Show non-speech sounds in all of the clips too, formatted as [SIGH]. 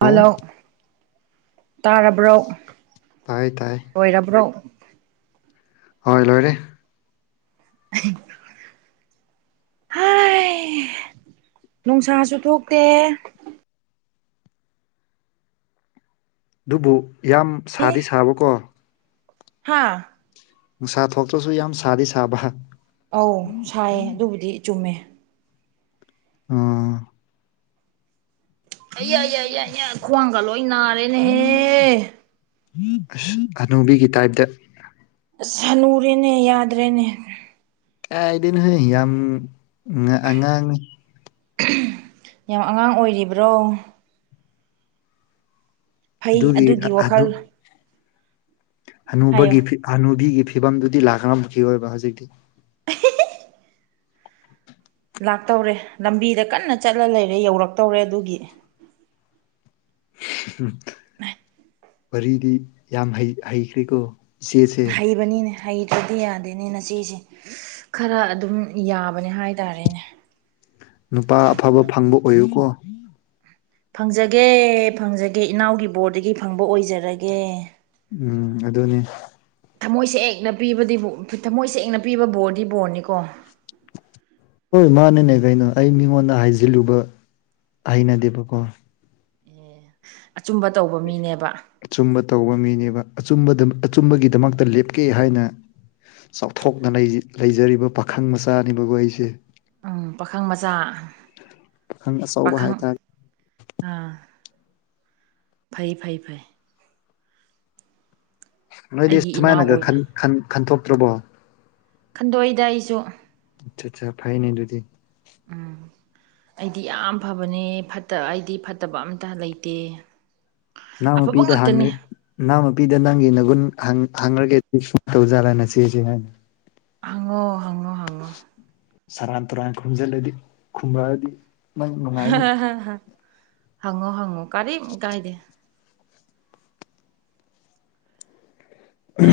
Hello ꯇꯥꯔꯕ꯭ꯔꯣ ꯇꯥꯏ ꯇꯥꯏ ꯑꯣꯏꯔꯕ꯭ꯔꯣ ꯍꯣꯏ ꯂꯣꯏꯔꯦ ꯍ ꯅꯨꯡꯁꯥꯁꯨ ꯊꯣꯛꯇꯦ ꯑꯗꯨꯕꯨ ꯌꯥꯝ ꯁꯥꯗꯤ ꯁꯥꯕꯀꯣ ꯍꯥꯥ ꯅꯨꯡꯁꯥ ꯊꯣꯛꯇ꯭ꯔꯁꯨ ꯌꯥꯝ ꯁꯥꯗꯤ ꯁꯥꯕ ꯑꯧ ꯁꯥꯏꯌꯦ ꯑꯗꯨꯕꯨꯗꯤ ꯆꯨꯝꯃꯦ ꯎꯝ ꯑꯩ ꯌꯥꯏ ꯌꯥꯏ ꯌꯥꯏ ꯌꯥꯏ ꯈ꯭ꯋꯥꯡꯒ ꯂꯣꯏ ꯅꯥꯔꯦꯅꯦꯍꯦ ꯑꯁ ꯍꯥꯅꯨꯕꯤꯒꯤ ꯇꯥꯏꯞꯇ ꯑꯁ ꯅꯨꯔꯦꯅꯦ ꯌꯥꯗ꯭ꯔꯦꯅꯦ ꯀꯥꯏꯗꯅꯣꯍꯣꯏ ꯌꯥꯝ ꯑꯉꯥꯡꯅꯤ ꯌꯥꯝ ꯑꯉꯥꯡ ꯑꯣꯏꯔꯤꯕ꯭ꯔꯣ ꯐꯩ ꯑꯗꯨꯒꯤ ꯋꯥꯈꯜ ꯍꯥꯏꯌꯣ ꯑꯅꯨꯕꯒꯤ ꯍꯅꯨꯕꯤꯒꯤ ꯐꯤꯕꯝꯗꯨꯗꯤ ꯂꯥꯛꯀꯈꯤ ꯑꯣꯏꯕ ꯍꯧꯖꯤꯛꯇꯤ ꯂꯥꯛꯇꯧꯔꯦ ꯂꯝꯕꯤꯗ ꯀꯟꯅ ꯆꯠꯂ ꯂꯩꯔꯦ ꯌꯧꯔꯛꯇꯧꯔꯦ ꯑꯗꯨꯒꯤ ꯋꯥꯔꯤꯗꯤ ꯌꯥꯝ ꯍꯩꯈ꯭ꯔꯦꯀꯣ ꯏꯆꯦꯁꯦ ꯍꯩꯕꯅꯤꯅꯦ ꯍꯩꯇ꯭ꯔꯗꯤ ꯌꯥꯗꯦꯅꯦꯅꯆꯦꯁꯦ ꯈꯔ ꯑꯗꯨꯝ ꯌꯥꯕꯅꯦ ꯍꯥꯏꯇꯥꯔꯦꯅꯦ ꯅꯨꯄꯥ ꯑꯐꯕ ꯐꯪꯕ ꯑꯣꯏꯌꯨꯀꯣ ꯐꯪꯖꯒꯦ ꯐꯪꯖꯒꯦ ꯏꯅꯥꯎꯒꯤ ꯕꯣꯔꯗꯒꯤ ꯐꯪꯕ ꯑꯣꯏꯖꯔꯒꯦ ꯎꯝ ꯑꯗꯨꯅꯦ ꯊꯃꯣꯏꯁꯦꯡꯅ ꯄꯤꯕꯗꯤ ꯊꯃꯣꯏꯁꯦꯑꯦꯡ ꯄꯤꯕꯗꯤ ꯕꯣꯔꯗꯤ ꯕꯣꯔꯅꯤꯀꯣ ꯍꯣꯏ ꯃꯥꯅꯅꯦ ꯀꯩꯅꯣ ꯑꯩ ꯃꯤꯉꯣꯟꯗ ꯍꯥꯏꯖꯤꯜꯂꯨꯕ ꯍꯩꯅꯗꯦꯕꯀꯣ ꯑꯆꯨꯝꯕ ꯇꯧꯕ ꯃꯤꯅꯦꯕ ꯑꯆꯨꯝꯕ ꯇꯧꯕ ꯃꯤꯅꯦꯕ ꯑꯆꯨꯝꯕꯒꯤꯗꯃꯛꯇ ꯂꯦꯞꯀꯦ ꯍꯥꯏꯅ ꯆꯥꯎꯊꯣꯛꯇꯅ ꯂꯩꯖꯔꯤꯕ ꯄꯥꯈꯪ ꯃꯆꯥꯅꯤꯕꯕꯨ ꯑꯩꯁꯦ ꯎꯝ ꯄꯥꯈꯪ ꯃꯆꯥ ꯄꯥꯈꯪ ꯑꯆꯧꯕ ꯄꯥꯈꯪ ꯍꯥꯏꯇꯥꯔꯦ ꯑꯥ ꯐꯩ ꯐꯩ ꯐꯩ ꯅꯣꯏꯗꯤ ꯑꯩꯒꯤ ꯏꯅꯥꯎ ꯁꯨꯃꯥꯏꯅꯒ ꯑꯣꯏꯅ ꯈꯟꯈꯟ ꯊꯣꯛꯇ꯭ꯔꯕꯣ ꯈꯟꯗꯣꯛꯏꯗ ꯑꯩꯁꯨ ꯑ ꯑꯆꯥ ꯐꯥꯏꯅꯦ ꯑꯗꯨꯤꯗꯤ ꯎꯝ ꯑꯩꯗꯤ ꯌꯥꯝ ꯐꯕꯅꯦ ꯐꯠꯇ ꯑꯩꯗꯤ ꯐꯠꯇꯕ ꯑꯝꯇ ꯂꯩꯇꯦ ꯅꯪꯅ ꯑꯐꯕ ꯄꯤꯗ ꯍꯥꯡꯉ ꯉꯥꯛꯇꯅꯤ ꯏꯅꯥꯎ ꯅꯪꯒꯤ ꯅꯒꯨꯟ ꯍꯥꯡꯉꯒꯦ ꯁ ꯇꯧꯖꯥꯠꯂꯅ ꯆꯦꯁꯦ ꯍꯥꯏꯅꯤ ꯍꯪꯉꯣ ꯍꯪꯉꯣ ꯍꯪꯉꯣ ꯁꯔꯥꯟ ꯇꯨꯔꯥꯟ ꯈꯨꯝꯖꯤꯜꯂꯗꯤ ꯈꯨꯝꯃꯛꯑꯗꯤ ꯅꯪ ꯍ ꯅꯨꯡꯉꯥꯏꯅꯤ ꯍ ꯍꯪꯉꯣ ꯍꯪꯉꯣ ꯀꯔꯤ ꯀꯥꯏꯗꯦ ꯑ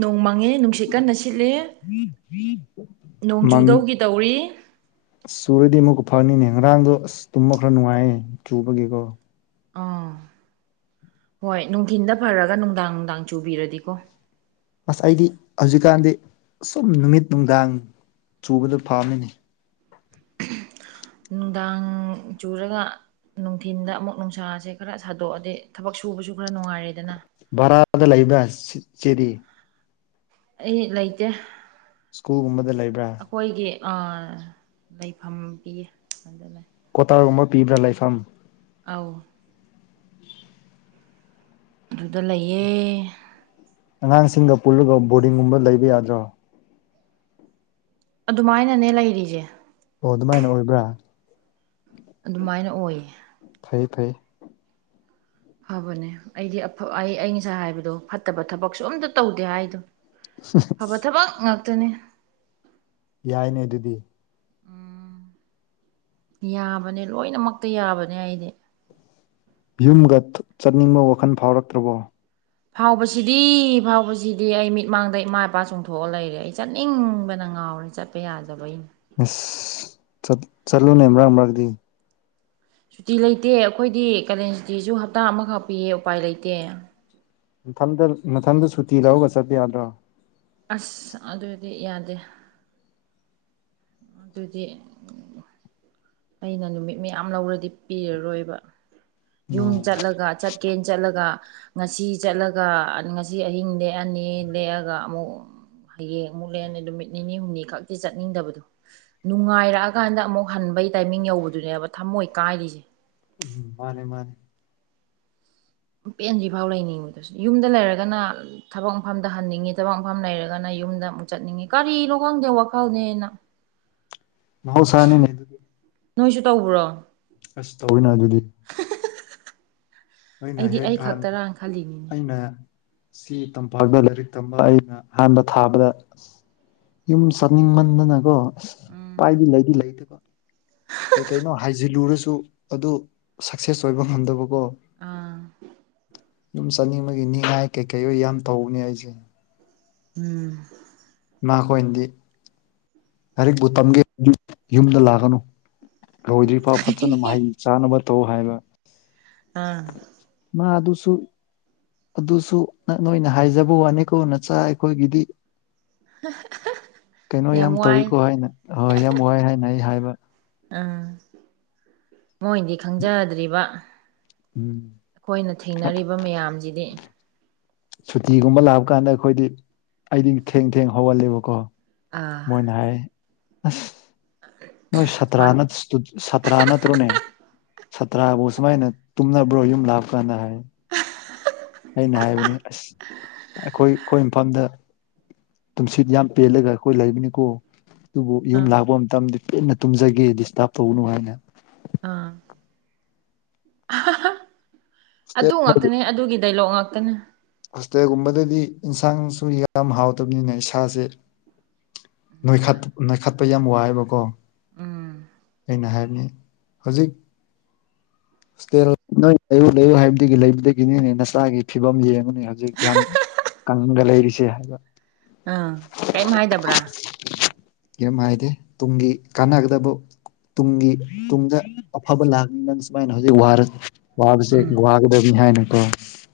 ꯅꯣꯡ ꯃꯥꯡꯉꯦ ꯅꯨꯡꯁꯤꯠ ꯀꯟꯅ ꯁꯤꯠꯂ ꯅꯣꯡꯖꯨꯗꯧꯒꯤ ꯇꯧꯔꯤ ꯑꯁ ꯆꯨꯔꯗꯤ ꯑꯃꯨꯛꯀ ꯐꯅꯤꯅꯦ ꯉꯔꯥꯡꯗꯣ ꯑꯁ ꯇꯨꯝꯕ ꯈꯔ ꯅꯨꯡꯉꯥꯏꯌꯦ ꯆꯨꯕꯒꯤꯀꯣ ꯑꯥ ꯍꯣꯏ ꯅꯨꯡꯊꯤꯟꯗ ꯐꯔꯒ ꯅꯨꯡꯗꯥꯡ ꯅꯨꯡꯗꯥꯡ ꯆꯨꯕꯤꯔꯗꯤꯀꯣ ꯑꯁ ꯑꯩꯗꯤ ꯍꯧꯖꯤꯛꯀꯥꯟꯗꯤ ꯁꯨꯝ ꯅꯨꯃꯤꯠ ꯅꯨꯡꯗꯥꯡ ꯆꯨꯕꯗꯣ ꯐꯥꯝꯃꯤꯅꯤ ꯅꯨꯡꯗꯥꯡ ꯆꯨꯔꯒ ꯅꯨꯡꯊꯤꯟꯗ ꯑꯃꯨꯛ ꯅꯨꯡꯁꯥꯁꯦ ꯈꯔ ꯁꯥꯗꯣꯛꯑꯗꯤ ꯊꯕꯛ ꯁꯨꯕꯁꯨ ꯈꯔ ꯅꯨꯡꯉꯥꯏꯔꯦꯗꯅ ꯚꯔꯥꯗ ꯂꯩꯕ ꯆꯦꯔꯤ ꯑꯩ ꯂꯩꯇꯦ ꯁ꯭ꯀꯨꯜꯒꯨꯝꯕꯗ ꯂꯩꯕ꯭ꯔꯥ ꯑꯩꯈꯣꯏꯒꯤ ꯂꯩꯐꯝ ꯄꯤꯌꯦ ꯑꯗꯨꯅ ꯀꯣꯇꯥꯔꯒꯨꯝꯕ ꯄꯤꯕ꯭ꯔꯥ ꯂꯩꯐꯝ ꯑꯥꯎ ꯑꯗꯨꯗ ꯂꯩꯌꯦ ꯑꯉꯥꯡꯁꯤꯡꯒ ꯄꯨꯜꯂꯒ ꯕꯣꯔꯗꯤꯡꯒꯨꯝꯕ ꯂꯩꯕ ꯌꯥꯗ꯭ꯔꯣ ꯑꯗꯨꯃꯥꯏꯅꯅꯦ ꯂꯩꯔꯤꯁꯦ ꯑꯣ ꯑꯗꯨꯃꯥꯏꯅ ꯑꯣꯏꯕ꯭ꯔꯥ ꯑꯗꯨꯃꯥꯏꯅ ꯑꯣꯏꯌꯦ ꯐꯩ ꯐꯥꯏ ꯐꯕꯅꯦ ꯑꯩꯗꯤꯐ ꯑꯩ ꯑ ꯉꯁꯥ ꯍꯥꯏꯕꯗꯣ ꯐꯠꯇꯕ ꯊꯕꯛꯁꯨ ꯑꯝꯇ ꯇꯧꯗꯦ ꯍꯥꯏꯗꯣ ꯐꯕ ꯊꯕꯛ ꯉꯥꯛꯇꯅꯤ ꯌꯥꯏꯅꯦ ꯑꯗꯨꯗꯤ ꯌꯥꯕꯅꯦ ꯂꯣꯏꯅꯃꯛꯇ ꯌꯥꯕꯅꯦ ꯑꯩꯗꯤ ꯌꯨꯝꯒ ꯆꯠꯅꯤꯡꯕ ꯋꯥꯈꯜ ꯐꯥꯎꯔꯛꯇ꯭ꯔꯕꯣ ꯐꯥꯎꯕꯁꯤꯗꯤ ꯐꯥꯎꯕꯁꯤꯗꯤ ꯑꯩ ꯃꯤꯠꯃꯥꯡꯗ ꯏꯃꯥ ꯏꯄꯥ ꯆꯣꯡꯊꯣꯛꯑ ꯂꯩꯔꯦ ꯑꯩ ꯆꯠꯅꯤꯡꯕꯅ ꯉꯥꯎꯔꯦ ꯆꯠ ꯆꯤꯄ ꯌꯥꯗꯕꯒꯤꯅꯤ ꯑꯁ ꯆꯠꯂꯨꯅꯦ ꯃꯔꯛ ꯃꯔꯛꯇꯗꯤ ꯁꯨꯇꯤ ꯂꯩꯇꯦ ꯑꯩꯈꯣꯏꯗꯤ ꯀꯥꯂꯦꯟ ꯁꯨꯇꯤꯁꯨ ꯍꯞꯇꯥ ꯑꯃꯈꯛ ꯄꯤꯌꯦ ꯎꯄꯥꯏ ꯂꯩꯇꯦ ꯃꯊꯟꯗ ꯃꯊꯟꯗ ꯁꯨꯇꯤ ꯂꯧꯔꯒ ꯆꯠꯄ ꯌꯥꯗ꯭ꯔꯣ ꯑꯁ ꯑꯗꯨꯗꯤ ꯌꯥꯗꯦ ꯑꯗꯨꯗꯤ ꯑꯩꯅ ꯅꯨꯃꯤꯠ ꯃꯌꯥꯝ ꯂꯧꯔꯗꯤ ꯄꯤꯔꯔꯣꯏꯕ ꯌꯨꯝ ꯎꯝ ꯆꯠꯂꯒ ꯆꯠꯀꯦꯅ ꯆꯠꯂꯒ ꯉꯁꯤ ꯆꯠꯂꯒ ꯉꯁꯤ ꯑꯍꯤꯡ ꯂꯦꯛꯑꯅꯤ ꯂꯦꯛꯑꯒ ꯑꯃꯨꯛ ꯍꯌꯦꯡ ꯑꯃꯨꯛꯂꯦꯅꯦ ꯅꯨꯃꯤꯠ ꯅꯤꯅꯤ ꯍꯨꯝꯅꯤ ꯈꯛꯇꯤ ꯆꯠꯅꯤꯡꯗꯕꯗꯣ ꯅꯨꯡꯉꯥꯏꯔꯛꯑꯀꯥꯟꯗ ꯑꯃꯨꯛ ꯍꯟꯕꯩ ꯇꯥꯏꯃꯤꯡ ꯌꯧꯕꯗꯨꯅꯦꯕ ꯊꯝꯃꯣꯏ ꯀꯥꯏꯔꯤꯁꯦ ꯃꯥꯅꯦ ꯃꯥꯅꯦ ꯄꯦꯟꯗ꯭ꯔꯤꯐꯥꯎ ꯂꯩꯅꯤꯡꯕꯗꯁꯨ ꯌꯨꯝꯗ ꯂꯩꯔꯒꯅ ꯊꯕꯛ ꯃꯐꯝꯗ ꯍꯟꯅꯤꯡꯉꯤ ꯊꯕꯛ ꯃꯐꯝ ꯂꯩꯔꯒꯅ ꯌꯨꯝꯗ ꯑꯃꯨꯛ ꯆꯠꯅꯤꯡꯉꯤ ꯀꯔꯤꯅꯣ ꯈꯪꯗꯦ ꯋꯥꯈꯜꯅꯦꯅ [INAUDIBLE] ꯃꯧꯁꯥꯅꯤ ꯃ ꯅꯣꯏꯁꯨ ꯇꯧꯕ꯭ꯔꯣ ꯑꯁ ꯇꯧꯅ ꯑꯗꯨꯗꯤ ꯑꯩꯗꯤ ꯑꯩ ꯈꯛꯇꯔꯥꯅ ꯈꯜꯂꯤꯅꯤꯅꯦ ꯑ ꯁꯤ ꯇꯝꯄꯥꯛꯇ ꯂꯥꯏꯔꯤꯛ ꯇꯝꯕ ꯑꯩꯅ ꯑꯍꯥꯟꯕ ꯊꯥꯕꯗ ꯌꯨꯝ ꯆꯥꯅꯤꯡꯃꯟꯗꯅꯀꯣ ꯑꯁ ꯎꯝ ꯄꯥꯏꯗꯤ ꯂꯩꯗꯤ ꯂꯩꯇꯕ [INAUDIBLE] ꯀꯩ ꯀꯩꯅꯣ ꯍꯥꯏꯖꯤꯜꯂꯨꯔꯁꯨ ꯑꯗꯨ ꯁꯛꯁꯦꯁ ꯑꯣꯏꯕ ꯉꯝꯗꯕꯀꯣ ꯑꯥ ꯌꯨꯝ ꯆꯠꯅꯤꯡꯕꯒꯤ ꯅꯤꯡꯉꯥꯏ ꯀꯩꯀꯩ ꯑꯣꯏ ꯌꯥꯝ ꯇꯧꯕꯅꯦ ꯑꯩꯁꯦ ꯎꯝ ꯃꯈꯈꯣꯏꯅꯗꯤ ꯀꯔꯤꯛꯕꯨꯨ ꯇꯝꯒꯦ ꯌꯨꯝꯗ ꯂꯥꯛꯒꯅꯨ꯫ ꯂꯣꯏꯗ꯭ꯔꯤꯐꯥꯎ ꯐꯖꯅ ꯃꯍꯩ ꯆꯥꯅꯕ ꯇꯧ ꯍꯥꯏꯕ꯫ ꯑꯥ ꯃꯥ ꯑꯗꯨꯁꯨ ꯑꯗꯨꯁꯨ ꯅꯣꯏꯅ ꯍꯥꯏꯖꯕ ꯋꯥꯅꯤꯀꯣ ꯅꯆꯥ ꯑꯩꯈꯣꯏꯒꯤꯗꯤ꯫ ꯀꯩꯅꯣ ꯌꯥꯝ ꯇꯧꯋꯤꯀꯣ ꯍꯥꯏꯅ ꯍꯣꯏ ꯌꯥꯝ ꯋꯥꯏ ꯍꯥꯏꯅ ꯑꯩ ꯍꯥꯏꯕ ꯎꯝ ꯃꯣꯏꯗꯤ ꯈꯪꯖꯗ꯭ꯔꯤꯕ꯫ ꯎꯝ ꯑꯩꯈꯣꯏꯅ ꯊꯦꯡꯅꯔꯤꯕ ꯃꯌꯥꯝꯁꯤꯗꯤ꯫ ꯁꯨꯇꯤꯒꯨꯝꯕ ꯂꯥꯛꯄ ꯀꯥꯟꯗ ꯑꯩꯈꯣꯏꯗꯤ ꯑꯩꯗꯤ ꯊꯦꯡ ꯊꯦꯡ ꯍꯧꯍꯂꯦꯕꯀꯣ꯫ ꯑꯥ ꯍꯣꯏ ꯅꯣꯏ ꯁꯇ꯭ꯔꯥ ꯁꯨꯃꯥꯏ ꯅꯠꯇ ꯁꯥꯇ꯭ꯔꯥ ꯅꯠꯇ꯭ꯔꯣꯅꯦ ꯁꯥꯇ꯭ꯔꯕꯨ ꯁꯨꯃꯥꯏꯅ ꯇꯨꯝꯅꯕ꯭ꯔꯣ ꯌꯨꯝ ꯂꯥꯞꯀꯥꯟꯗ ꯍꯥꯏ꯫ ꯑꯩꯅ ꯍꯥꯏꯕꯅꯤ ꯑꯁ ꯑꯩꯈꯣꯏ ꯑꯩꯈꯣꯏ ꯃꯐꯝꯗ ꯇꯨꯝꯁꯤꯠ ꯌꯥꯝ ꯄꯦꯜꯂꯒ ꯑꯩꯈꯣꯏ ꯂꯩꯕꯅꯤꯀꯣ ꯑꯗꯨꯕꯨ ꯌꯨꯝ ꯑꯥ ꯂꯥꯛꯄ ꯃꯇꯝꯗ ꯄꯦꯟꯅ ꯇꯨꯝꯖꯒꯦ ꯗꯤꯁꯇꯥꯔꯕ ꯇꯧꯅꯨ ꯍꯥꯏꯅ꯫ ꯎꯝ ꯑꯗꯨ ꯉꯥꯛꯇꯅꯦ ꯑꯗꯨꯒꯤ ꯗꯥꯏꯂꯣꯛ ꯉꯥꯛꯇꯅꯦ꯫ ꯍꯣꯁꯇꯦꯜꯒꯨꯝꯕꯗꯗꯤ ꯏꯟꯁꯥꯡꯁꯨ ꯌꯥꯝ ꯍꯥꯎꯇꯕꯅꯤꯅ ꯏꯁꯥꯁꯦ꯫ ꯅꯣꯏꯈꯠ ꯍꯣꯏ ꯅꯣꯏꯈꯠꯄ ꯌꯥꯝ ꯋꯥꯑꯦꯕꯀꯣ ꯎꯝ ꯑꯩꯅ ꯍꯥꯏꯕꯅꯤ ꯍꯧꯖꯤꯛ ꯏꯁꯇ ꯅꯣꯏ ꯂꯩꯌꯨ ꯂꯩꯌꯨ ꯍꯥꯏꯕꯗꯒꯤ ꯂꯩꯕꯗꯒꯤꯅꯤꯅꯦ ꯅꯆꯥꯒꯤ ꯐꯤꯕꯝ ꯌꯦꯡꯉꯨꯅꯦ ꯍꯧꯖꯤꯛ ꯌꯥꯝ ꯀꯡꯗ ꯂꯩꯔꯤꯁꯦ ꯍꯥꯏꯕ꯫ ꯑꯥ ꯀꯔꯤꯝ ꯍꯥꯏꯗꯕ꯭ꯔꯥ꯫ ꯀꯤꯝ ꯍꯥꯏꯗꯦ ꯇꯨꯡꯒꯤ ꯀꯥꯟꯅꯒꯗꯕ ꯇꯨꯡꯒꯤ ꯇꯨꯡꯗ ꯑꯐꯕ ꯂꯥꯛꯅꯤ ꯅꯪ ꯁꯨꯃꯥꯏꯅ ꯍꯧꯖꯤꯛ ꯋꯥꯔꯦ ꯎꯝ ꯋꯥꯁ ꯒꯗꯃꯤ ꯍꯥꯏ ꯅꯠꯇꯣ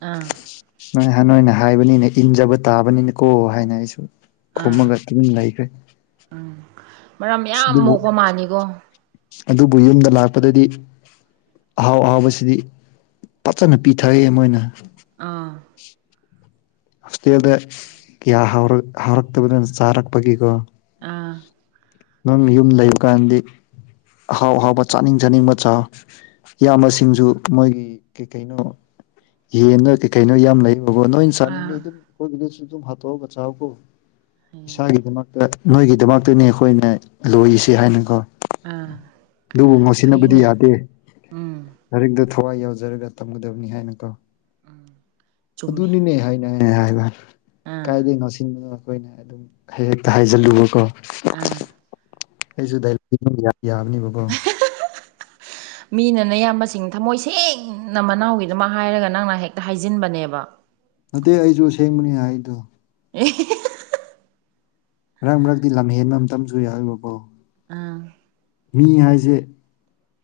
ꯑꯥ ꯅꯣꯏꯥꯟ ꯅꯣꯏꯅ ꯍꯥꯏꯕꯅꯤꯅ ꯏꯟꯖꯕ ꯇꯥꯕꯅꯤꯅꯀꯣ ꯍꯥꯏꯅ ꯑꯩꯁꯨ ꯈꯨꯝꯃꯒ ꯑꯗꯨꯝ ꯂꯩꯈ꯭ꯔꯦ ꯎꯝ ꯃꯔꯝ ꯑꯁ ꯌꯥꯝ ꯑꯗꯨꯕꯨ ꯃꯣꯛꯄ ꯃꯥꯅꯤꯀꯣ꯫ ꯑꯗꯨꯕꯨ ꯌꯨꯝꯗ ꯂꯥꯛꯄꯗꯗꯤ꯫ ꯑꯍꯥꯎ ꯑꯍꯥꯎꯕꯁꯤꯗꯤ ꯐꯖꯅ ꯄꯤꯊꯩ ꯃꯣꯏꯅ꯫ ꯑꯥ ꯍꯣꯁꯇꯦꯜꯗ ꯀꯌꯥ ꯍꯥꯎꯔꯛꯇꯕꯗꯅ ꯆꯥꯔꯛꯄꯒꯤꯀꯣ꯫ ꯑꯥ ꯅꯪ ꯌꯨꯝ ꯂꯩꯕ ꯀꯥꯟꯗꯤ ꯑꯍꯥꯎ ꯑꯍꯥꯎꯕ ꯆꯥꯅꯤꯡ ꯆꯥꯅꯤꯡꯕ ꯆꯥꯎ꯫ ꯏꯌꯥꯝꯕꯁꯤꯡꯁꯨ ꯃꯣꯏꯒꯤ ꯀꯩ ꯀꯩꯅꯣ ꯌꯦꯟ ꯅꯣꯏ ꯀꯩ ꯀꯩꯅꯣ ꯌꯥꯝ ꯂꯩꯕꯣ ꯅꯣꯏ ꯁꯥꯅꯤꯡꯉꯤ ꯑꯥ ꯑꯗꯨꯝ ꯑꯩꯈꯣꯏꯕꯗꯁꯨ ꯑꯗꯨꯝ ꯍꯥꯠꯇꯣꯛꯑꯒ ꯆꯥꯛꯀꯣ ꯐꯩ ꯏꯁꯥꯒꯤꯗꯃꯛꯇ ꯅꯣꯏꯒꯤꯗꯃꯛꯇꯅꯤ ꯑꯩꯈꯣꯏꯅ ꯂꯣꯏꯔꯤꯁꯤ ꯍꯥꯏꯅ ꯀꯣ꯫ ꯑꯥ ꯑꯗꯨꯕꯨ ꯉꯣꯁꯤꯟꯅꯕꯨꯗꯤ ꯐꯩꯅꯦ ꯌꯥꯗꯦ꯫ ꯎꯝ ꯂꯔꯤꯛꯇ ꯊꯋꯥꯏ ꯌꯥꯎꯖꯔꯒ ꯇꯝꯒꯗꯕꯅꯤ ꯍꯥꯏꯅꯀꯣ ꯎꯝ ꯆꯨꯝꯃꯦ ꯑꯗꯨꯅꯤꯅꯦ ꯍꯥꯏ ꯍꯥꯏꯕ ꯑꯥ ꯀꯥꯏꯗꯩ ꯉꯣꯁꯤꯟꯕꯅꯣ ꯑꯩꯈꯣꯏꯅ ꯑꯗꯨꯝ ꯍ ꯍꯦꯛꯇ ꯍꯥꯏꯖꯤꯜꯂꯨꯕꯀꯣ ꯑꯝ ꯑꯩꯁꯨ ꯗꯥꯏ ꯌꯥꯕꯅꯦꯕꯀꯣ ꯍ [UNINTELLIGIBLE] ꯃꯤꯅ ꯅꯌꯥꯝꯕꯁꯤꯡ ꯊꯃꯣꯏ ꯁꯦꯡꯅ ꯃꯅꯥꯎꯒꯤꯗꯃꯛ ꯍꯥꯏꯔꯒ ꯅꯪꯅ ꯍꯦꯛꯇ ꯍꯥꯏꯖꯤꯟꯕꯅꯦꯕ꯫ ꯅꯠꯇꯦ ꯑꯩꯁꯨꯁꯦꯡꯕꯅꯤ ꯍꯥꯏꯗꯣ꯫ ꯑꯦ ꯃꯔꯛ ꯃꯔꯛꯇꯤ ꯂꯝꯍꯦꯟꯕ ꯑꯃꯝꯇꯁꯨ ꯌꯥꯎꯔꯤꯕ ꯀꯣ꯫ ꯑꯥ ꯃꯤ ꯍꯥꯏꯁꯦ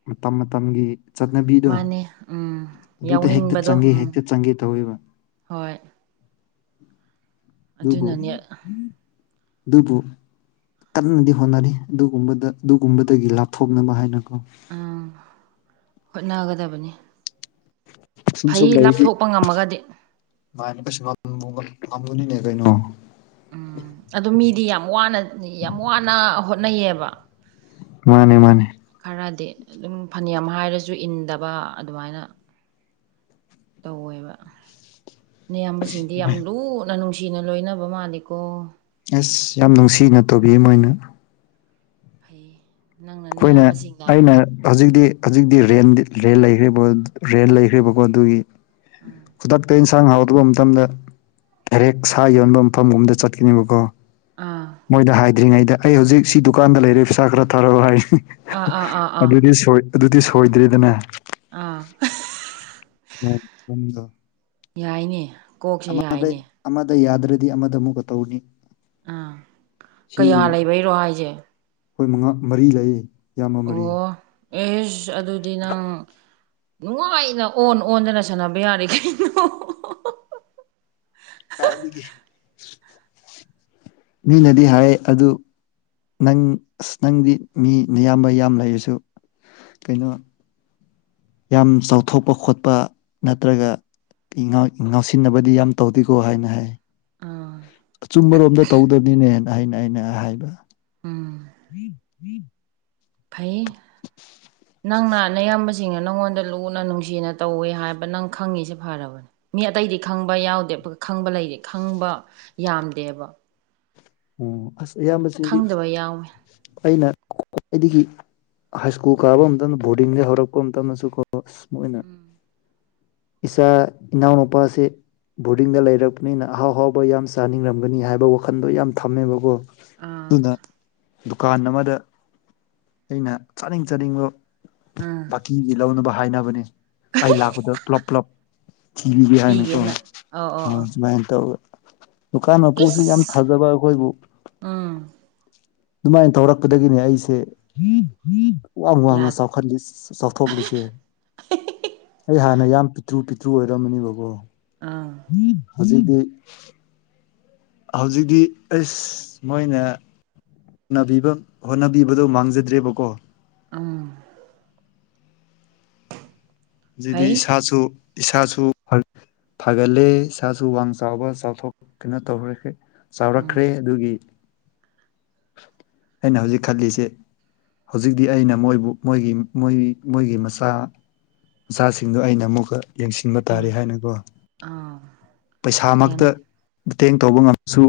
ꯃꯇꯝ ꯃꯇꯝꯒꯤ ꯆꯠꯅꯕꯤꯗꯣ ꯃꯥꯅꯦ ꯎꯝ ꯑꯗꯨꯗ ꯍꯦꯛꯇ ꯌꯥꯎꯅꯤꯡꯕꯗꯣ ꯆꯪꯒꯦ ꯎꯝ ꯍꯦꯛꯇ ꯆꯪꯒꯦ ꯇꯧꯋꯦꯕ ꯍꯣꯏ ꯕꯨ ꯑꯗꯨꯅꯅꯦ ꯄ ꯀꯟꯅꯗꯤ ꯍꯣꯠꯅꯔꯤ ꯑꯗꯨꯒꯨꯝꯕꯗ ꯑꯗꯨꯒꯨꯝꯕꯗꯒꯤ ꯂꯥꯞꯊꯣꯛꯅꯕ ꯍꯥꯏꯅꯀꯣ ꯎꯝ ꯍꯣꯠꯅꯒꯗꯕꯅꯤ ꯁꯨꯝ ꯁꯨꯝ ꯐꯩ ꯂꯩꯔꯤꯗꯤ ꯂꯥꯞꯊꯣꯛꯄ ꯉꯝꯃꯒꯗꯤ ꯃꯥꯥꯏꯅ ꯀꯩꯁꯨ ꯉꯝꯃꯨꯅꯤꯅꯦ ꯀꯩꯅꯣ ꯎꯝ ꯑꯗꯨ ꯃꯤꯗꯤ ꯌꯥꯝꯅ ꯌꯥꯝ ꯋꯥꯅ ꯍꯣꯠꯅꯩꯌꯦꯕ ꯃꯥꯅꯦ ꯃꯥꯅꯦ ꯈꯔꯗꯤ ꯑꯗꯨꯝ ꯐꯅꯦꯛ ꯑꯃ ꯍꯥꯏꯔꯁꯨ ꯏꯟꯗꯕ ꯑꯗꯨꯃꯥꯏꯅ ꯇꯧꯋꯦꯕ ꯑꯌꯥꯝꯕꯁꯤꯡꯗꯤ ꯌꯥꯝ ꯂꯨ ꯅ ꯅꯨꯡꯁꯤꯅ ꯂꯣꯏꯅꯕ ꯃꯥꯜꯂꯤꯀꯣ ꯑꯁ ꯌꯥꯝ ꯅꯨꯡꯁꯤꯅ ꯇꯧꯕꯤ ꯃꯣꯏꯅ ꯐꯩ ꯅꯪꯅ ꯑꯩꯈꯣꯏꯅ ꯅꯌꯥꯝꯕꯁꯤꯡꯅ ꯑꯩꯅ ꯍꯧꯖꯤꯛꯇꯤ ꯍꯧꯖꯤꯛꯇꯤ ꯔꯦꯟꯗꯤ ꯔꯦꯟ ꯂꯩꯈ꯭ ꯔꯦꯟ ꯂꯩꯈ꯭ꯔꯤꯕꯀꯣ ꯑꯗꯨꯒꯤ ꯈꯨꯗꯛꯇ ꯏꯟ ꯍꯤꯡꯖꯥꯡ ꯍꯥꯎꯇꯕ ꯃꯇꯝꯗ ꯗꯥꯏꯔꯦꯛ ꯁꯥ ꯌꯣꯟꯕ ꯃꯐꯝꯒꯨꯝꯗ ꯆꯠꯀꯅꯦꯕꯀꯣ ꯑꯥ ꯃꯣꯏꯗ ꯍꯥꯏꯗ꯭ꯔꯤꯉꯩꯗ ꯑꯩ ꯍꯧꯖꯤꯛ ꯁꯤ ꯗꯨꯀꯥꯟꯗ ꯂꯩꯔꯦ ꯄꯩꯁꯥ ꯈꯔ ꯊꯥꯔꯛꯑꯣ ꯍꯥꯏꯔꯤ ꯑꯥ ꯑꯥ ꯑꯥ ꯑꯥ ꯑꯗꯨꯗꯤ ꯁꯣꯏ ꯑꯗꯨꯗꯤ ꯁꯣꯏꯗ꯭ꯔꯦꯗꯅ ꯑꯥ [UNINTELLIGIBLE] ꯌꯥꯏꯅꯦ ꯀꯣꯛꯁꯦ ꯑꯃꯗ ꯌꯥꯏꯅꯦ ꯑꯃꯗ ꯌꯥꯗ꯭ꯔꯗꯤ ꯑꯃꯗ ꯑꯃꯨꯛꯀ ꯇꯧꯅꯤ ꯑꯥ ꯀꯌꯥ ꯂꯩꯕꯩꯔꯣ ꯍꯥꯏꯁꯦ ꯍꯣꯏ ꯃꯉꯥ ꯃꯔꯤ ꯂꯩꯌꯦ ꯏꯌꯥꯝꯕ ꯃꯔꯤ ꯑꯣ ꯑꯦꯁ ꯑꯗꯨꯗꯤ ꯅꯪ ꯅꯨꯡꯉꯥꯏꯅ ꯑꯣꯟ ꯑꯣꯟꯗꯅ ꯁꯥꯟꯅꯕ ꯌꯥꯔꯦ ꯀꯩꯅꯣ ꯃꯤꯅꯗꯤ ꯍꯥꯏ ꯑꯗꯨ ꯅꯪ ꯑꯁ ꯅꯪꯗꯤ ꯃꯤ ꯅꯌꯥꯝꯕ ꯌꯥꯝ ꯂꯩꯔꯁꯨ ꯀꯩꯅꯣ ꯌꯥꯝ ꯆꯥꯎꯊꯣꯛꯄ ꯈꯣꯠꯄ ꯅꯠꯇ꯭ꯔꯒ ꯉꯥꯎꯁꯤꯟꯅꯕꯗꯤ ꯌꯥꯝ ꯇꯧꯗꯦꯀꯣ ꯍꯥꯏꯅ ꯍꯥꯏ ꯑꯥ ꯑꯆꯨꯝꯕꯔꯣꯝꯗ ꯇꯧꯗꯕꯅꯤꯅꯦꯅ ꯍꯥꯏꯅ ꯑꯩꯅ ꯍꯥꯏꯕ ꯎꯝ [INAUDIBLE] ꯐꯩꯌꯦ ꯅꯪꯅ ꯅꯌꯥꯝꯕ ꯁꯤꯡꯅ ꯅꯪꯉꯣꯟꯗ ꯂꯨꯅ ꯅꯨꯡꯁꯤꯅ ꯇꯧꯋꯦ ꯍꯥꯏꯕ ꯅꯪ ꯈꯪꯉꯤꯁꯦ ꯐꯔꯕꯅꯦ ꯃꯤ ꯑꯇꯩꯗꯤ ꯈꯪꯕ ꯌꯥꯎꯗꯦ ꯈꯪꯕ ꯂꯩꯔꯤ ꯈꯪꯕ ꯌꯥꯝꯗꯦꯕ ꯑꯣ ꯑꯁ ꯑꯌꯥꯝꯕꯁꯤꯗꯤ ꯈꯪꯗꯕ ꯌꯥꯎꯋꯦ ꯑꯩꯅ ꯋꯥꯗꯒꯤ ꯍꯥꯏ ꯁ꯭ꯀꯨꯜ ꯀꯥꯕ ꯃꯇꯝ ꯕꯣꯔꯗꯤꯡꯗ ꯍꯧꯔꯛꯄ ꯃꯇꯝꯗꯁꯨꯀꯣ ꯅꯣꯏꯅ ꯎꯝ ꯏꯁꯥ ꯏꯅꯥꯎ-ꯅꯨꯄꯥꯁꯦ ꯕꯣꯔꯗꯤꯡꯗ ꯂꯩꯔꯛꯄꯅꯤꯅ ꯑꯍꯥꯎ ꯑꯍꯥꯎꯕ ꯌꯥꯝ ꯆꯥꯅꯤꯡꯔꯝꯒꯅꯤ ꯍꯥꯏꯕ ꯋꯥꯈꯟꯗꯣ ꯌꯥꯝ ꯊꯝꯃꯦꯕꯀꯣ ꯑꯥ ꯑꯗꯨꯅ ꯗꯨꯀꯥꯟ ꯑꯃꯗ ꯑꯩꯅ ꯆꯥꯅꯤꯡ ꯆꯥꯅꯤꯡꯕ ꯎꯝ ꯑꯩꯒꯤ ꯂꯧꯅꯕ ꯍꯥꯏꯅꯕꯅꯦ ꯑꯩ ꯂꯥꯛꯄꯗ ꯄꯨꯂꯞ ꯄꯨꯂꯞ ꯊꯤꯕꯤꯒꯦ ꯍꯥꯏꯅꯀꯣ ꯄꯤꯒꯦꯅ ꯑꯧ ꯑꯧ ꯍꯥꯏ ꯑꯧ ꯁꯨꯃꯥꯏꯅ ꯇꯧꯑꯦ ꯗꯨꯀꯥꯟ ꯃꯄꯨꯁꯤ ꯌꯥꯝ ꯊꯥꯖꯕ ꯑꯩꯈꯣꯏꯕꯨ ꯑꯝ ꯑꯗꯨꯃꯥꯏꯅ ꯇꯧꯔꯛꯄꯗꯒꯤꯅꯦ ꯑꯩꯁꯦ ꯋꯥꯡ ꯋꯥꯡꯅ ꯌꯥꯗꯦ ꯆꯥꯎꯈꯠꯂꯤ ꯆꯥꯎꯊꯣꯛꯂꯤꯁꯦ ꯑꯩ ꯍꯥꯟꯅ ꯌꯥꯝ ꯄꯤꯛꯇ꯭ꯔꯨ ꯄꯤꯛꯇ꯭ꯔꯨ ꯑꯣꯏꯔꯝꯕꯅꯦꯕꯀꯣ ꯑꯥ ꯍꯧꯖꯤꯛꯇꯤ ꯍꯧꯖꯤꯛꯇꯤ ꯑꯩꯁ ꯃꯣꯏꯅ ꯅꯕꯤꯕ ꯍꯣꯠꯅꯕꯤꯕꯗꯣ ꯃꯥꯡꯖꯗ꯭ꯔꯦꯕꯀꯣ ꯑꯝ ꯍꯧꯖꯤꯛꯗꯤ ꯐꯩ ꯏꯁꯥꯁꯨ ꯏꯁꯥꯁꯨ ꯐꯒꯠꯂꯦ ꯏꯁꯥꯁꯨ ꯋꯥꯡ ꯆꯥꯎꯕ ꯆꯥꯎꯊꯣꯛ ꯀꯩꯅꯣ ꯇꯧꯔꯦ ꯎꯝ ꯆꯥꯎꯔꯛꯈ꯭ꯔꯦ ꯑꯗꯨꯒꯤ ꯑꯩꯅ ꯍꯧꯖꯤꯛ ꯈꯜꯂꯤꯁꯦ ꯍꯧꯖꯤꯛꯇꯤ ꯑꯩꯅ ꯃꯣꯏꯕꯨ ꯃꯣꯏꯒꯤ ꯃꯣꯏ ꯃꯣꯏꯒꯤ ꯃꯆꯥ ꯃꯆꯥꯁꯤꯡꯗꯨ ꯑꯩꯅ ꯑꯃꯨꯛꯀ ꯌꯦꯡꯁꯤꯟꯕ ꯇꯥꯔꯦ ꯍꯥꯏꯅꯀꯣ ꯑꯥ ꯒ꯭ꯌꯥꯟ ꯄꯩꯁꯥꯃꯛꯇ ꯃꯇꯦꯡ ꯇꯧꯕ ꯉꯝꯁꯨ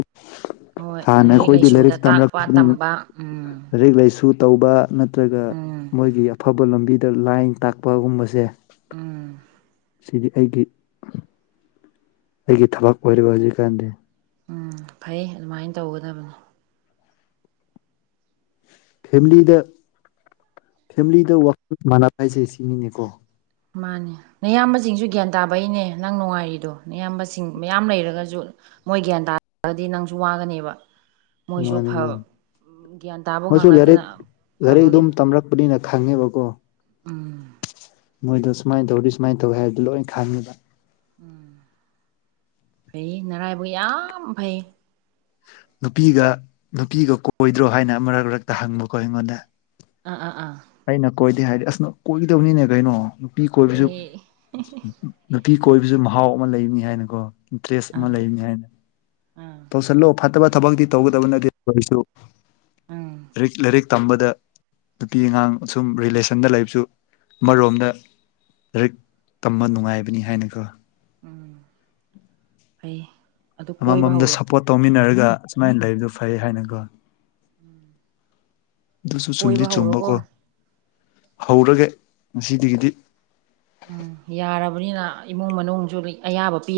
ꯍꯣꯏ ꯍꯥꯅ ꯑꯩꯈꯣꯏꯗꯤ ꯂꯥꯏꯁꯨꯗ ꯂꯥꯏꯔꯤꯛ ꯇꯥꯛꯄ ꯇꯝꯔꯛꯄꯅꯤꯅꯥ ꯇꯝꯕ ꯎꯝ ꯂꯥꯏꯔꯤꯛ ꯂꯩꯁꯨ ꯇꯧꯕ ꯅꯠꯇ꯭ꯔꯒ ꯎꯝ ꯃꯣꯏꯒꯤ ꯑꯐꯕ ꯂꯝꯕꯤꯗ ꯂꯥꯏꯟ ꯇꯥꯛꯄꯒꯨꯝꯕꯁꯦ ꯎꯝ ꯁꯤꯗꯤ ꯑꯩꯒꯤ ꯑꯩꯒꯤ ꯊꯕꯛ ꯑꯣꯏꯔꯦꯕ ꯍꯧꯖꯤꯛꯀꯥꯟꯗꯤ ꯎꯝ ꯐꯩꯑꯦ ꯑꯗꯨꯃꯥꯏ ꯇꯧꯒꯗꯕꯅꯤ ꯐꯦꯃꯤꯂꯤꯗ ꯐꯦꯃꯤꯂꯤꯗ ꯋꯥꯈꯜ ꯃꯥꯟꯅꯕ ꯍꯥꯏꯁꯦ ꯁꯤꯅꯤꯅꯦꯀꯣ ꯃꯥꯅꯤ ꯑꯌꯥꯝꯕꯁꯤꯡꯁꯨ ꯒ꯭ꯌꯥꯟ ꯇꯥꯕꯩꯅꯦ ꯅꯪ ꯅꯨꯡꯉꯥꯏꯔꯤꯗꯣ ꯑꯌꯥꯝꯕꯁꯤꯡ ꯃꯌꯥꯝ ꯂꯩꯔꯒꯁꯨ ꯃꯣꯏ ꯒ꯭ꯌꯥꯟ ꯇꯥꯔꯗꯤ ꯅꯪꯁꯨ ꯋꯥꯒꯅꯦꯕ ꯃꯣꯏꯁꯨ ꯃꯥꯅꯤ ꯐ ꯎ ꯃꯥꯅꯤ ꯒ꯭ꯌꯥꯟ ꯇꯥꯕ ꯈꯛ ꯃꯣꯏꯁꯨ ꯅꯠꯇꯅ ꯂꯥꯏꯔꯤꯛ ꯂꯥꯏꯔꯤꯛ ꯑꯗꯨꯝ ꯐꯕꯒꯤꯅꯤ ꯇꯝꯔꯛꯄꯅꯤꯅ ꯈꯪꯉꯦꯕꯀꯣ ꯎꯝ ꯃꯣꯏꯗꯣ ꯁꯨꯃꯥꯏ ꯇꯧꯗꯤ ꯁꯨꯃꯥꯏ ꯇꯧꯋꯤ ꯍꯥꯏꯕꯗꯣ ꯂꯣꯏ ꯈꯪꯉꯤꯕ ꯎꯝ ꯐꯩꯑꯦ ꯅꯔꯥꯏꯕꯛ ꯌꯥꯝ ꯐꯩ ꯅꯨꯄꯤꯒ ꯅꯨꯄꯤꯒ ꯀꯣꯏꯗ꯭ꯔꯣ ꯍꯥꯏꯅ ꯃꯔꯛ ꯃꯔꯛꯇ ꯍꯪꯕꯀꯣ ꯑꯩꯉꯣꯟꯗ ꯑꯥ ꯑꯥ ꯑꯥ ꯑꯩꯅ ꯀꯣꯏꯗꯦ ꯍꯥꯏꯗꯤ ꯑꯁꯅ ꯀꯣꯏꯒꯗꯕꯅꯤꯅꯦ ꯀꯩꯅꯣ ꯅꯨꯄꯤ ꯀꯣꯏꯕꯁꯨ ꯑꯩ ꯅꯨꯄꯤ ꯀꯣꯏꯕꯁꯨ ꯃꯍꯥꯎ ꯑꯃ ꯂꯩꯕꯅꯤ ꯍꯥꯏꯅꯀꯣ ꯏꯟꯇꯔꯦꯁ ꯑꯃ ꯑꯥ ꯂꯩꯅꯤ ꯍꯥꯏꯅ ꯑꯥ ꯇꯧꯁꯤꯜꯂꯣ ꯐꯠꯇꯕ ꯊꯕꯛꯇꯤ ꯇꯧꯒꯗꯕ ꯅꯠꯇꯦ ꯀꯁꯨ ꯎꯝ ꯔꯤꯛ ꯂꯥꯏꯔꯤꯛ ꯇꯝꯕꯗ ꯅꯨꯄꯤ ꯑꯉꯥꯡ ꯁꯨꯝ ꯔꯤꯂꯦꯁꯟꯗ ꯂꯩꯕꯁꯨ ꯑꯃꯔꯣꯝꯗ ꯂꯥꯔꯤꯛ ꯇꯝꯕ ꯅꯨꯡꯉꯥꯏꯕꯅꯤ ꯍꯥꯏꯅꯀꯣ ꯎꯝ ꯐꯩ ꯑꯗꯨ ꯀꯣꯏꯕ ꯑꯃꯃꯝꯗ ꯍꯧꯔꯣ ꯁꯞꯄꯣꯔꯠ ꯇꯧꯃꯤꯟꯅꯔꯒ ꯁꯨꯃꯥꯏ ꯂꯩꯕꯗꯨ ꯐꯩ ꯍꯥꯏꯅꯀꯣ ꯎꯝ ꯑꯗꯨꯁꯨ ꯆꯨꯝꯗꯤ ꯆꯨꯝꯕꯀꯣ ꯍꯧꯔꯒꯦ ꯉꯁꯤꯗꯒꯤꯗꯤ ꯎꯝ ꯌꯥꯔꯕꯅꯤꯅ ꯏꯃꯨꯡ ꯃꯅꯨꯡꯁꯨ ꯑꯌꯥꯕ ꯄꯤ